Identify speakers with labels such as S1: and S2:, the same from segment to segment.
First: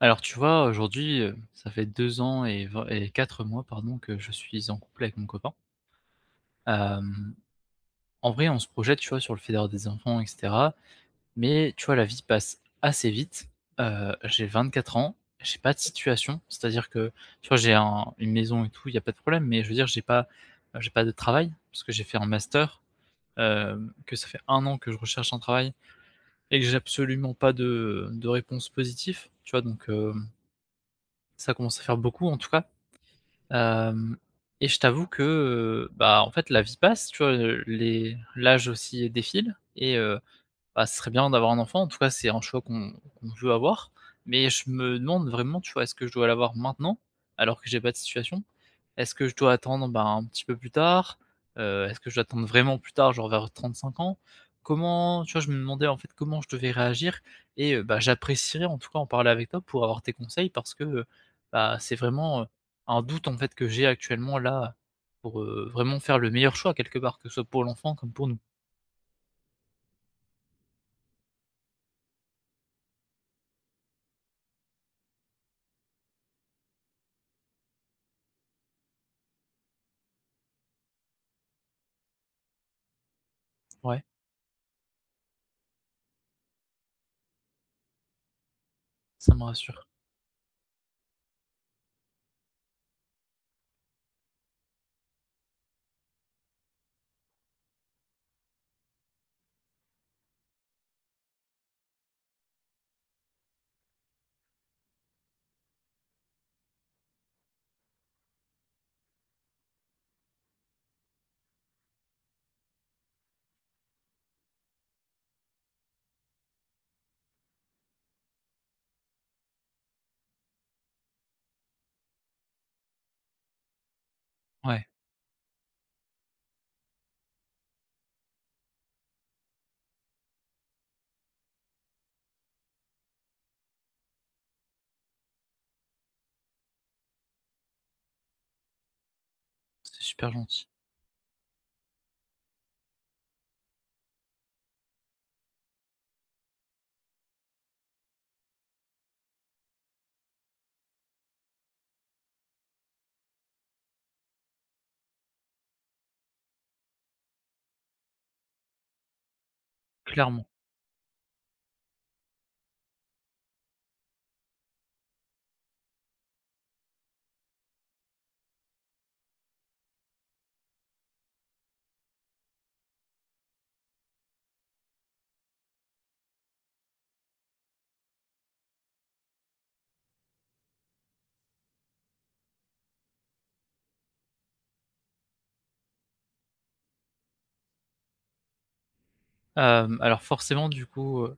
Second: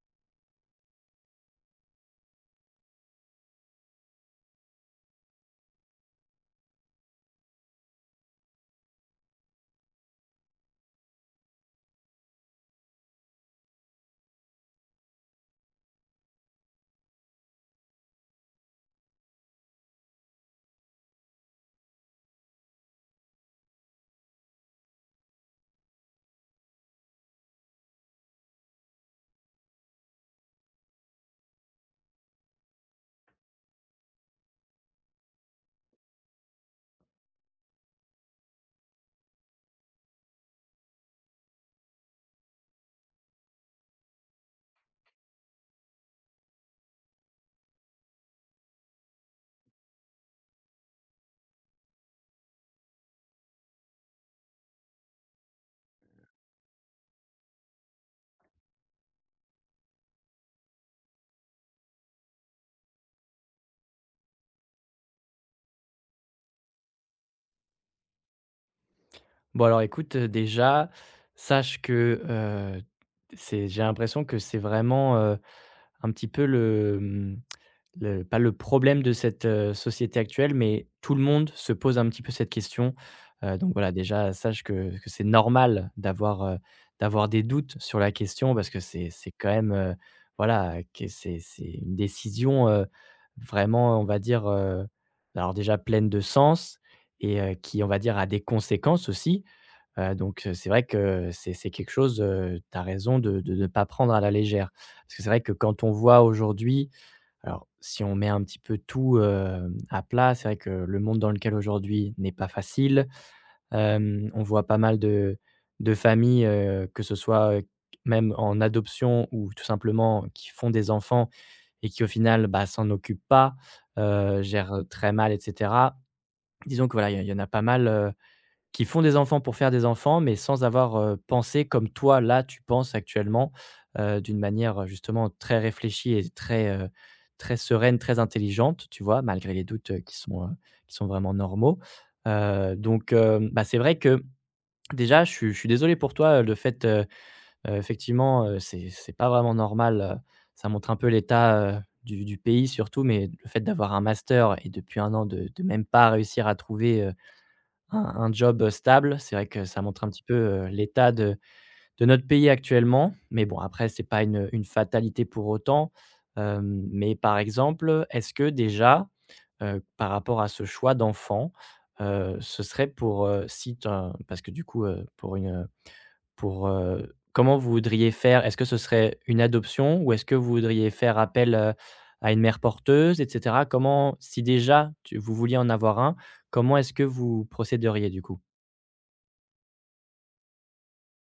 S1: Alors tu vois, aujourd'hui, ça fait 2 ans et vingt et 4 mois, pardon, que je suis en couple avec mon copain. Hem, en vrai, on se projette, tu vois, sur le fait des enfants, et cetera, mais tu vois, la vie passe assez vite. J'ai 4 ans, j'ai pas de situation, c'est-à-dire que, tu vois, j'ai un une maison et tout, il y a pas de problème, mais je veux dire j'ai pas de travail parce que j'ai fait un master, que ça fait un an que je recherche un travail et que j'ai absolument pas de réponse positive, tu vois? Donc, ça commence à faire beaucoup, en tout cas. Hem et je t'avoue que, bah, en fait, la vie passe, tu vois? Les l'âge aussi défile et bah, ce serait bien d'avoir un enfant. En tout cas, c'est un choix qu'on veut avoir. Mais je me demande vraiment, tu vois, est-ce que je dois l'avoir maintenant, alors que j'ai pas de situation? Est-ce que je dois attendre, bah, un petit peu plus tard? Est-ce que je dois attendre vraiment plus tard, genre vers 35 ans? Comment Tu vois, je me demandais, en fait, comment je devais réagir et bah, j'apprécierais, en tout cas, en parler avec toi pour avoir tes conseils parce que, bah, c'est vraiment, un doute, en fait, que j'ai actuellement là, pour, vraiment faire le meilleur choix quelque part, que ce soit pour l'enfant comme pour nous.
S2: Bon alors écoute, déjà, sache que, c'est j'ai l'impression que c'est vraiment, un petit peu le, mmh, le pas le problème de cette, société actuelle, mais tout le monde se pose un petit peu cette question. Donc voilà,
S1: Ouais,
S2: déjà sache que c'est normal d'avoir, d'avoir des doutes sur la question parce que c'est
S1: ça me
S2: quand même,
S1: rassure.
S2: voilà, que c'est une décision, vraiment on va dire, alors déjà pleine de sens et qui on va dire a des conséquences aussi. C'est vrai que c'est quelque chose, tu as raison de ne pas prendre à la légère. Parce que c'est vrai que quand on voit aujourd'hui alors si on met un petit peu tout, à plat, c'est vrai que le monde dans lequel aujourd'hui n'est pas facile. On voit pas mal de familles, que ce soit, même en adoption ou tout simplement qui font des enfants et qui au final, bah, s'en occupent pas, gèrent
S1: Ouais.
S2: très mal et cetera. Disons que voilà, il y en a pas mal, qui font des enfants pour faire des enfants, mais sans avoir, pensé comme toi, là, tu penses actuellement, d'une manière, justement très réfléchie et très, très sereine, très intelligente, tu vois? Malgré les doutes,
S1: C'est super gentil,
S2: qui sont vraiment normaux. Bah, c'est vrai que déjà je suis désolé pour toi, effectivement, c'est pas vraiment normal, ça montre un peu l'état, du pays surtout, mais le fait d'avoir un master et depuis un an de même pas réussir à trouver, un job, stable, c'est vrai que ça montre un petit peu,
S1: clairement.
S2: l'état de notre pays actuellement, mais bon après c'est pas une fatalité pour autant, mais par exemple, est-ce que déjà, par rapport à ce choix d'enfant, ce serait pour, si tu parce que du coup, pour, comment vous voudriez faire? Est-ce que ce serait une adoption ou est-ce que vous voudriez faire appel, à une mère porteuse et cetera? Comment si déjà tu vous vouliez en avoir un, comment est-ce que vous procéderiez du coup?
S1: Alors forcément du coup, heu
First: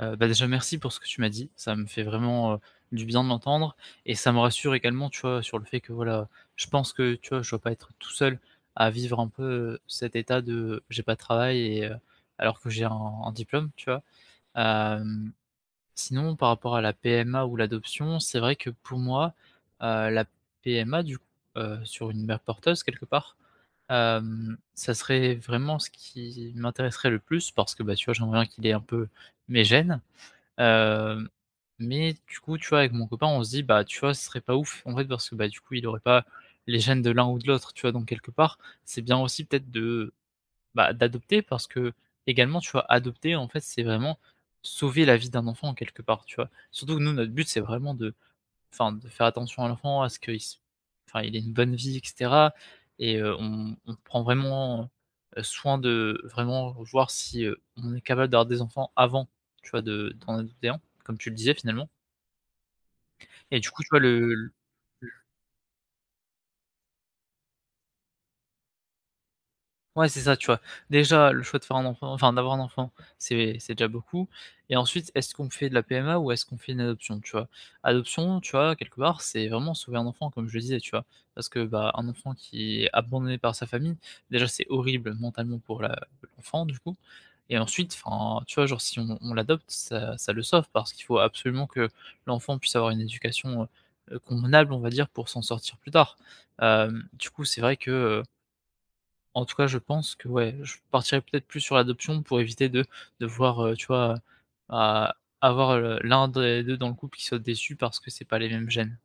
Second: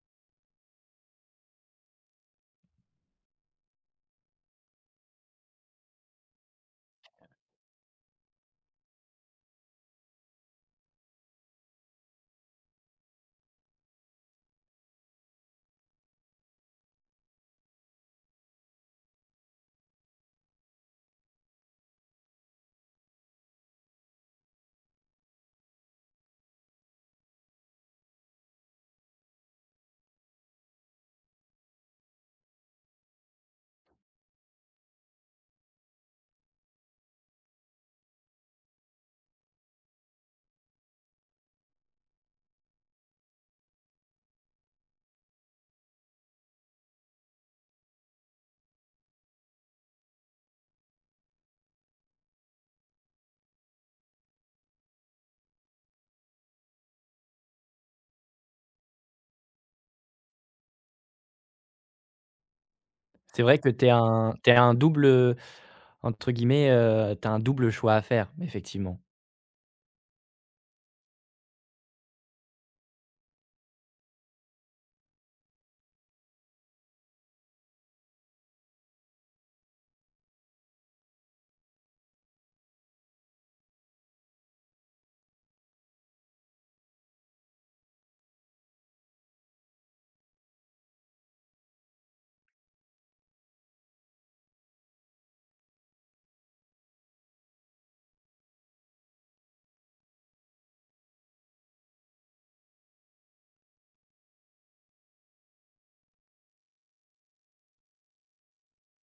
S1: heu, bah, déjà merci pour ce que tu m'as dit. Ça me fait vraiment, du bien de l'entendre et ça me rassure également, tu vois, sur le fait que voilà, je pense que, tu vois, je dois pas être tout seul à vivre un peu, cet état de j'ai pas de travail et alors que j'ai un diplôme, tu vois? Hem Sinon, par rapport à la PMA ou l'adoption, c'est vrai que pour moi, la PMA du coup, sur une mère porteuse quelque part, ça serait vraiment ce qui m'intéresserait le plus parce que, bah, tu vois, j'aimerais bien qu'il ait un peu mes gènes, hem, mais du coup, tu vois, avec mon copain, on se dit: «Bah, tu vois, ce serait pas ouf», en fait, parce que, bah, du coup, il aurait pas les gènes de l'un ou de l'autre, tu vois? Donc quelque part, c'est bien aussi peut-être de bah, d'adopter parce que également, tu vois, adopter, en fait, c'est vraiment sauver la vie d'un enfant en quelque part, tu vois? Surtout que nous, notre but, c'est vraiment de enfin, de faire attention à l'enfant, à ce qu'il se enfin, il ait une bonne vie, et cetera, et on prend vraiment, soin de vraiment voir si, on est capable d'avoir des enfants avant, tu vois, de d'en adopter un, comme tu le disais, finalement.
S2: C'est vrai
S1: Et
S2: que
S1: du coup,
S2: tu es
S1: tu vois,
S2: un t'es
S1: le
S2: un double, entre guillemets, tu un double choix à faire, effectivement.
S1: ouais, c'est ça, tu vois? Déjà, le choix de faire un enfant, enfin d'avoir un enfant, c'est déjà beaucoup. Et ensuite, est-ce qu'on fait de la PMA ou est-ce qu'on fait une adoption, tu vois? Adoption, tu vois, quelque part, c'est vraiment sauver un enfant, comme je le disais, tu vois? Parce que, bah, un enfant qui est abandonné par sa famille, déjà, c'est horrible mentalement pour la l'enfant, du coup. Et ensuite, enfin, tu vois, genre, si on l'adopte, ça le sauve parce qu'il faut absolument que l'enfant puisse avoir une éducation, convenable, on va dire, pour s'en sortir plus tard. Du coup, c'est vrai que, en tout cas, je pense que ouais, je partirais peut-être plus sur l'adoption pour éviter de devoir, tu vois, avoir le l'un des 2 dans le couple qui soit déçu parce que c'est pas les mêmes gènes.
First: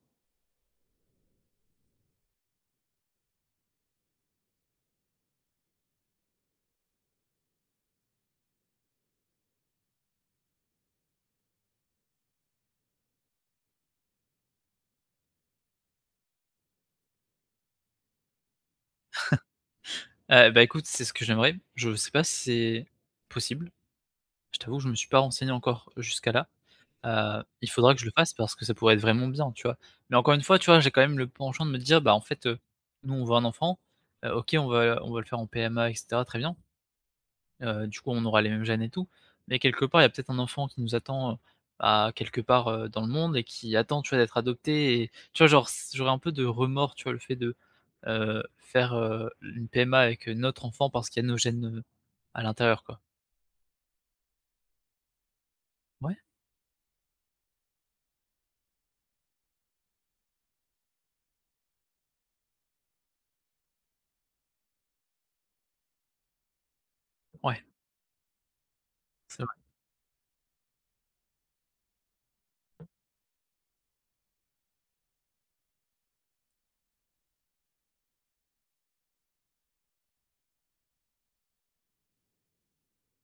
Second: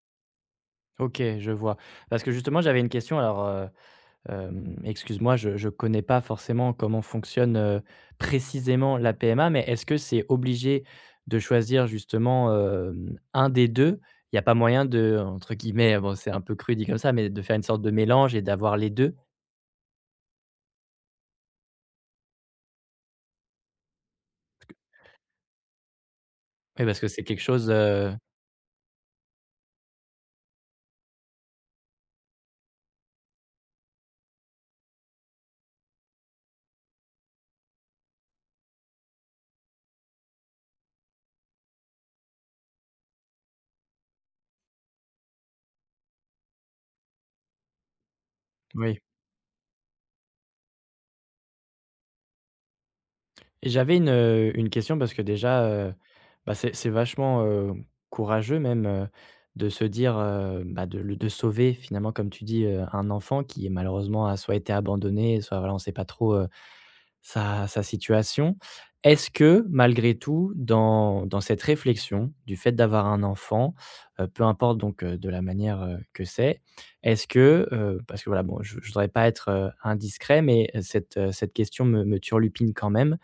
S2: OK, je vois. Parce que justement, j'avais une question alors, excuse-moi, je connais pas forcément comment fonctionne, précisément la PMA, mais est-ce que c'est obligé de choisir justement, 1 des deux. Il y a pas moyen de, entre guillemets, bon, c'est un peu cru dit comme ça, mais de faire une sorte de mélange et d'avoir les deux?
S1: Bah, écoute, c'est ce que j'aimerais. Je sais pas si c'est possible. Je t'avoue que je me suis pas renseigné encore jusqu'à là.
S2: Oui, parce que c'est quelque
S1: Il
S2: chose,
S1: faudra que je le fasse parce que ça pourrait être vraiment bien, tu vois? Mais encore une fois, tu vois, j'ai quand même le penchant de me dire: «Bah, en fait, nous, on veut un enfant, OK, on va le faire en PMA, et cetera, très bien.» Du coup, on aura les mêmes gènes et tout, mais quelque part, il y a peut-être un enfant qui nous attend, bah, quelque part, dans le monde et qui attend, tu vois, d'être adopté. Et tu vois, genre, c j'aurais un peu de remords, tu vois, le fait de, faire,
S2: oui.
S1: une PMA avec, notre enfant parce qu'il y a nos gènes, à l'intérieur, quoi.
S2: Et j'avais une question parce que déjà,
S1: Ouais,
S2: bah, c'est vachement, courageux même, de se dire, bah, de sauver finalement comme tu dis, un enfant qui est malheureusement a soit été abandonné, soit voilà on ne sait pas trop,
S1: ouais,
S2: sa situation. Est-ce
S1: c'est vrai.
S2: que malgré tout dans cette réflexion du fait d'avoir un enfant, peu importe donc, de la manière, que c'est, est-ce que, parce que voilà bon je voudrais pas être, indiscret mais, cette question me turlupine quand même.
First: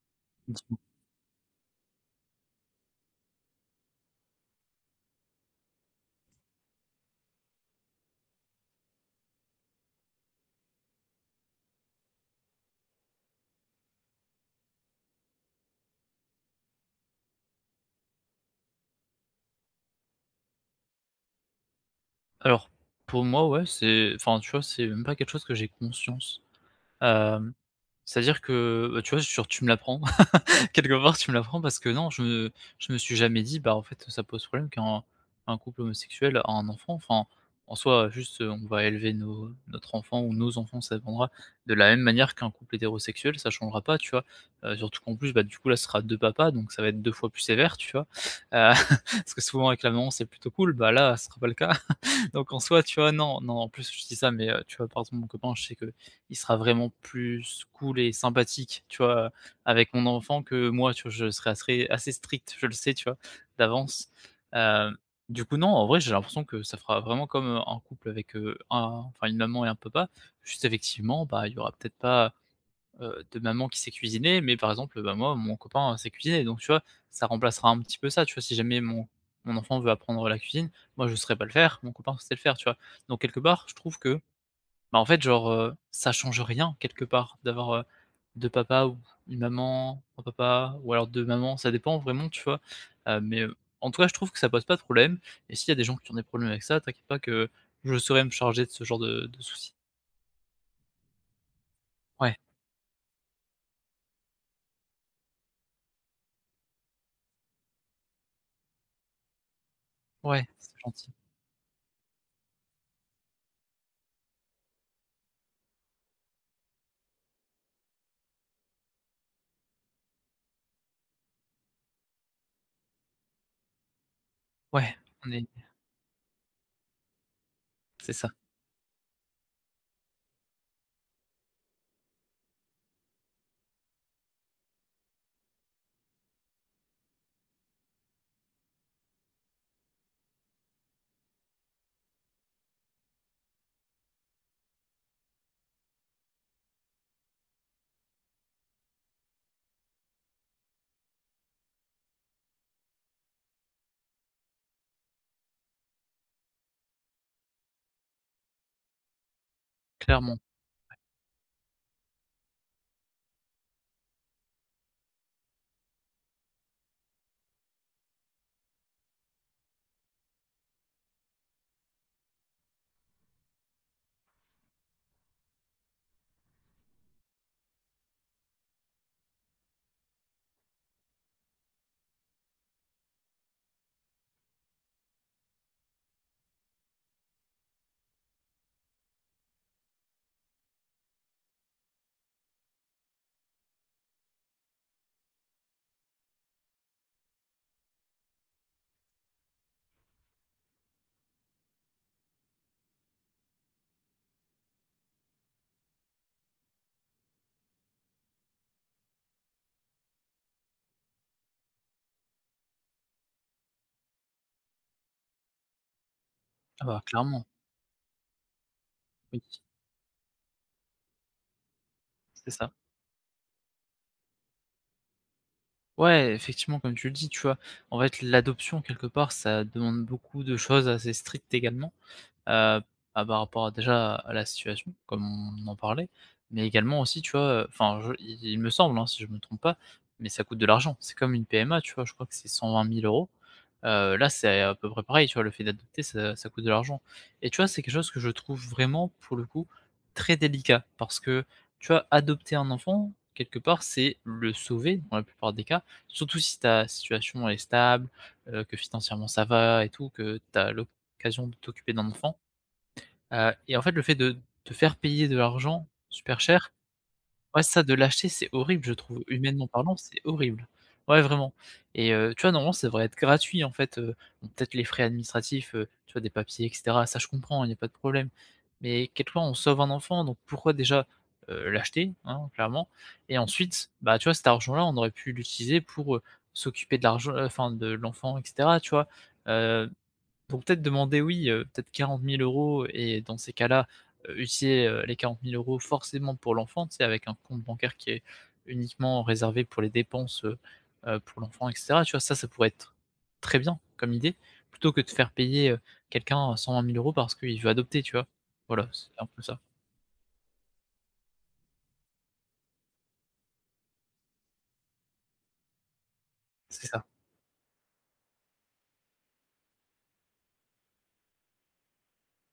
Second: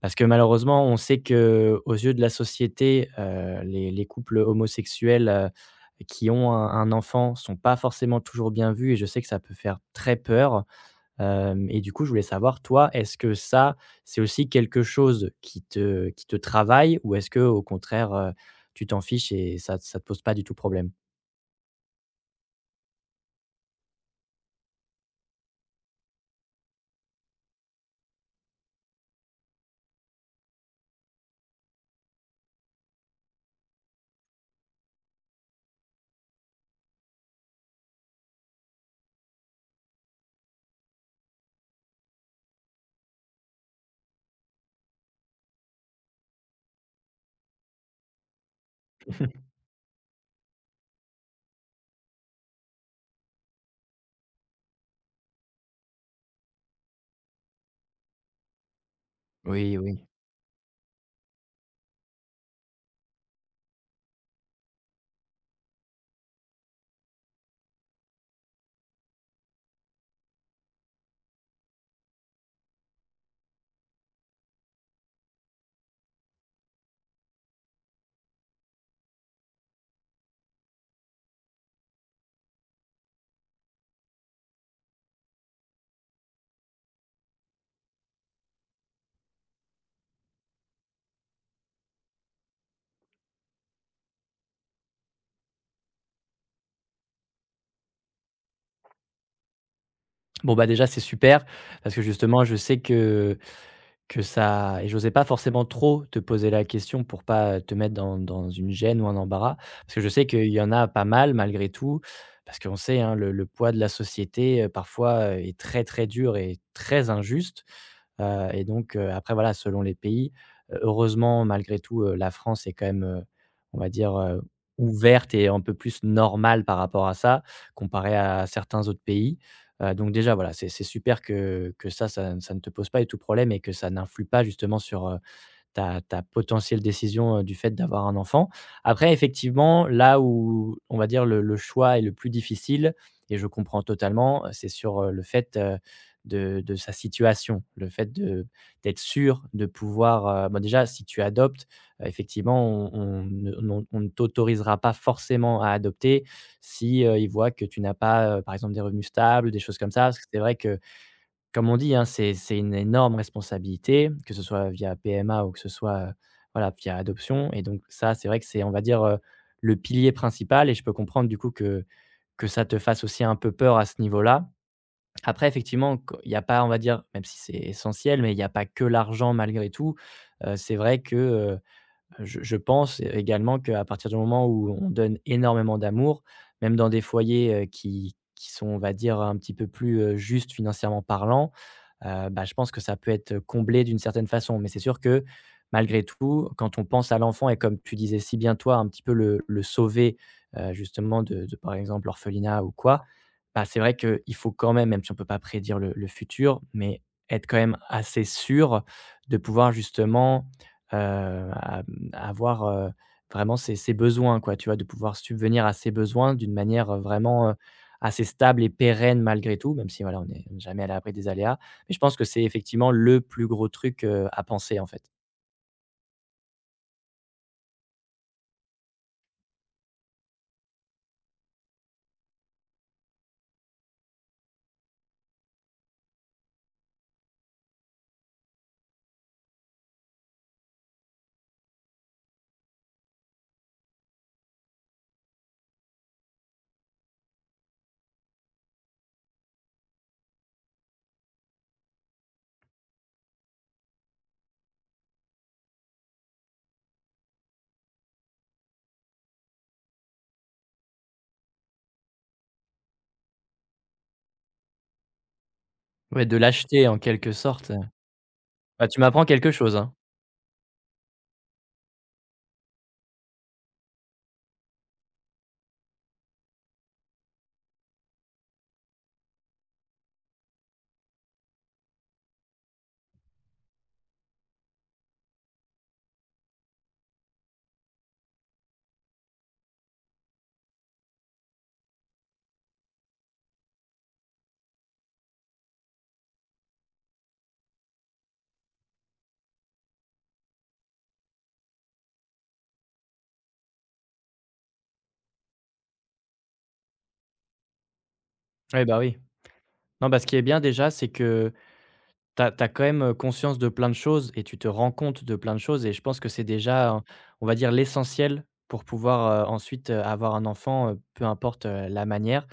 S2: Parce que
S1: Dis-moi.
S2: malheureusement, on sait que aux yeux de la société, les couples homosexuels, qui ont un enfant sont pas forcément toujours bien vus et je sais que ça peut faire très peur, hem et du coup, je voulais savoir, toi, est-ce que ça, c'est aussi quelque chose qui te travaille ou est-ce que au contraire, tu t'en fiches et ça te pose pas du tout problème?
S1: Alors, pour moi, ouais, c'est enfin, tu vois, c'est même pas quelque chose que j'ai conscience. Hem, c'est-à-dire que, bah, tu vois, genre, tu me l'apprends. Quelque part, tu me l'apprends parce que non, je me suis jamais dit: «Bah, en fait, ça pose problème qu'un couple homosexuel a un enfant.» Enfin, en soi, juste, on va élever nos notre enfant ou nos enfants, ça dépendra, de la même manière qu'un couple hétérosexuel, ça changera pas, tu vois? Surtout qu'en plus, bah, du coup, là, ce sera 2 papas, donc ça va être 2 fois plus sévère, tu vois? Parce que souvent avec la maman, c'est plutôt cool, bah, là, ce sera pas le cas. Donc en soi, tu vois, non, non, en plus, je dis ça, mais tu vois, par exemple, mon copain, je sais que il sera vraiment plus cool et sympathique, tu vois,
S2: Oui,
S1: avec
S2: oui.
S1: mon enfant que moi, tu vois? Je serais assez assez strict, je le sais, tu vois, d'avance. Hem, du coup, non, en vrai, j'ai l'impression que ça fera vraiment comme, un couple avec, un enfin une maman et un papa. Juste effectivement, bah, il y aura peut-être pas de maman qui sait cuisiner, mais par exemple, bah, moi, mon copain sait cuisiner, donc tu vois? Ça remplacera un petit peu ça, tu vois? Si jamais mon enfant veut apprendre la cuisine, moi je saurais pas le faire, mon copain sait le faire, tu vois? Donc quelque part, je trouve que, bah, en fait, genre, ça change rien quelque part d'avoir, 2 papas ou une maman, un papa ou alors 2 mamans, ça dépend vraiment, tu vois? Mais, en tout cas, je trouve que ça pose pas de problème et s'il y a des gens qui ont des problèmes avec ça, t'inquiète pas que je saurais me charger de ce genre de soucis.
S2: Bon, bah, déjà, c'est super parce que
S1: Ouais,
S2: justement, je sais que ça, et j'osais pas forcément trop te poser la question pour pas te mettre dans une gêne ou un embarras. Parce que je sais
S1: ouais,
S2: qu'il y en
S1: c'est
S2: a pas
S1: gentil.
S2: mal malgré tout, parce qu'on sait, hein, le poids de la société, parfois, est très, très dur et très injuste. Après voilà, selon les pays, heureusement malgré tout, la France est quand même, on va dire,
S1: Ouais, on
S2: ouverte
S1: est
S2: et un peu plus normale par rapport à ça,
S1: c'est
S2: comparé
S1: ça.
S2: à certains autres pays. Donc déjà voilà, c'est super que ça, ça ne te pose pas du tout problème et que ça n'influe pas justement sur, ta potentielle décision, du fait d'avoir un enfant. Après effectivement, là où on va dire le choix est le plus difficile et je comprends totalement, c'est sur, de sa situation. Le fait de d'être sûr de pouvoir, bah, déjà si tu adoptes, effectivement on ne t'autorisera pas forcément à adopter si, ils voient que tu n'as pas, par exemple des revenus stables, des choses comme ça. Parce que
S1: Clairement.
S2: c'est vrai que comme on dit, hein, c'est une énorme responsabilité, que ce soit via PMA ou que ce soit, voilà, via adoption et donc ça, c'est vrai que c'est, on va dire, le pilier principal et je peux comprendre du coup que ça te fasse aussi un peu peur à ce niveau-là. Après effectivement, q il n'y a pas, on va dire, même si c'est essentiel, mais il n'y a pas que l'argent malgré tout. C'est vrai que, je pense également qu'à partir du moment où on donne énormément d'amour, même dans des foyers, qui sont, on va dire, un petit peu plus, justes financièrement parlant, bah, je pense que ça peut être comblé d'une certaine façon. Mais c'est sûr que malgré tout, quand on pense à l'enfant et comme tu disais si bien toi, un petit peu le sauver, justement de par exemple l'orphelinat ou quoi, bah, c'est vrai qu'il faut quand même, même si on ne peut pas prédire le futur, mais être quand même assez sûr de pouvoir justement Heu, à avoir, vraiment ses besoins quoi, tu vois? De pouvoir subvenir à ses besoins d'une
S1: Ah
S2: manière,
S1: bah, clairement,
S2: vraiment, assez stable et pérenne
S1: oui,
S2: malgré tout, même si voilà, on est jamais à l'abri des aléas. Mais je pense que c'est
S1: c'est ça.
S2: effectivement le plus gros truc, à penser en fait.
S1: Ouais, effectivement, comme tu le dis, tu vois? En fait, l'adoption quelque part, ça demande beaucoup de choses assez strictes également. Heu, bah, par rapport à déjà à la situation, comme on en parlait, mais également aussi, tu vois, enfin je il me semble, hein, si je me trompe pas, mais ça coûte de l'argent. C'est comme une PMA, tu vois? Je crois que c'est 120 000 euros. Là, c'est à peu près pareil, tu vois? Le fait d'adopter, ça coûte de l'argent et tu vois, c'est quelque chose que je trouve vraiment, pour le coup, très délicat parce que, tu vois, adopter un enfant, quelque part, c'est le sauver dans la plupart des cas, surtout si ta situation est stable, que financièrement ça va et tout, que tu as l'occasion de t'occuper d'un enfant. Et en fait, le fait de faire payer de l'argent
S2: Ouais, de
S1: super cher,
S2: l'acheter en quelque
S1: ouais,
S2: sorte.
S1: ça, de l'acheter, c'est horrible,
S2: Bah,
S1: je
S2: tu m'apprends
S1: trouve.
S2: quelque
S1: Humainement
S2: chose, hein.
S1: parlant, c'est horrible. Ouais, vraiment, et tu vois, normalement, ça devrait être gratuit, en fait, bon, peut-être les frais administratifs, tu vois, des papiers, et cetera, ça, je comprends, il y a pas de problème. Mais quelque part, on sauve un enfant, donc pourquoi déjà, l'acheter, hein, clairement, et ensuite, bah, tu vois, cet argent-là, on aurait pu l'utiliser pour, s'occuper de l'argent enfin, de l'enfant, et cetera, tu vois? Heu donc peut-être demander, oui, peut-être 40 000 euros et dans ces cas-là, utiliser, les 40 000 euros forcément pour l'enfant, tu sais, avec un compte bancaire qui est uniquement réservé pour les dépenses, pour l'enfant, et cetera, tu vois? Ça pourrait être très bien comme idée, plutôt que de faire payer, quelqu'un 120 000 euros parce qu'il veut adopter, tu vois?
S2: Ouais,
S1: Voilà,
S2: bah,
S1: c'est
S2: oui.
S1: un peu ça.
S2: Non, bah, ce qui est bien déjà, c'est que, t'as as quand même, conscience de plein de choses et tu te rends compte de plein de choses et je pense que c'est
S1: C'est
S2: déjà,
S1: ça.
S2: on va dire l'essentiel pour pouvoir, ensuite, avoir un enfant, peu importe, la manière.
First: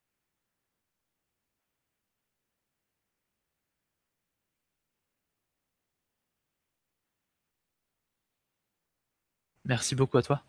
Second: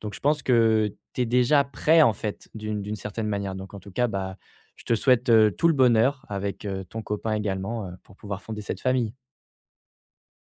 S2: Donc je pense que tu es déjà prêt en fait d'une certaine manière. Donc en tout cas, bah, je te souhaite, tout le bonheur avec, ton copain également, pour pouvoir fonder cette famille.
S1: Merci beaucoup à toi.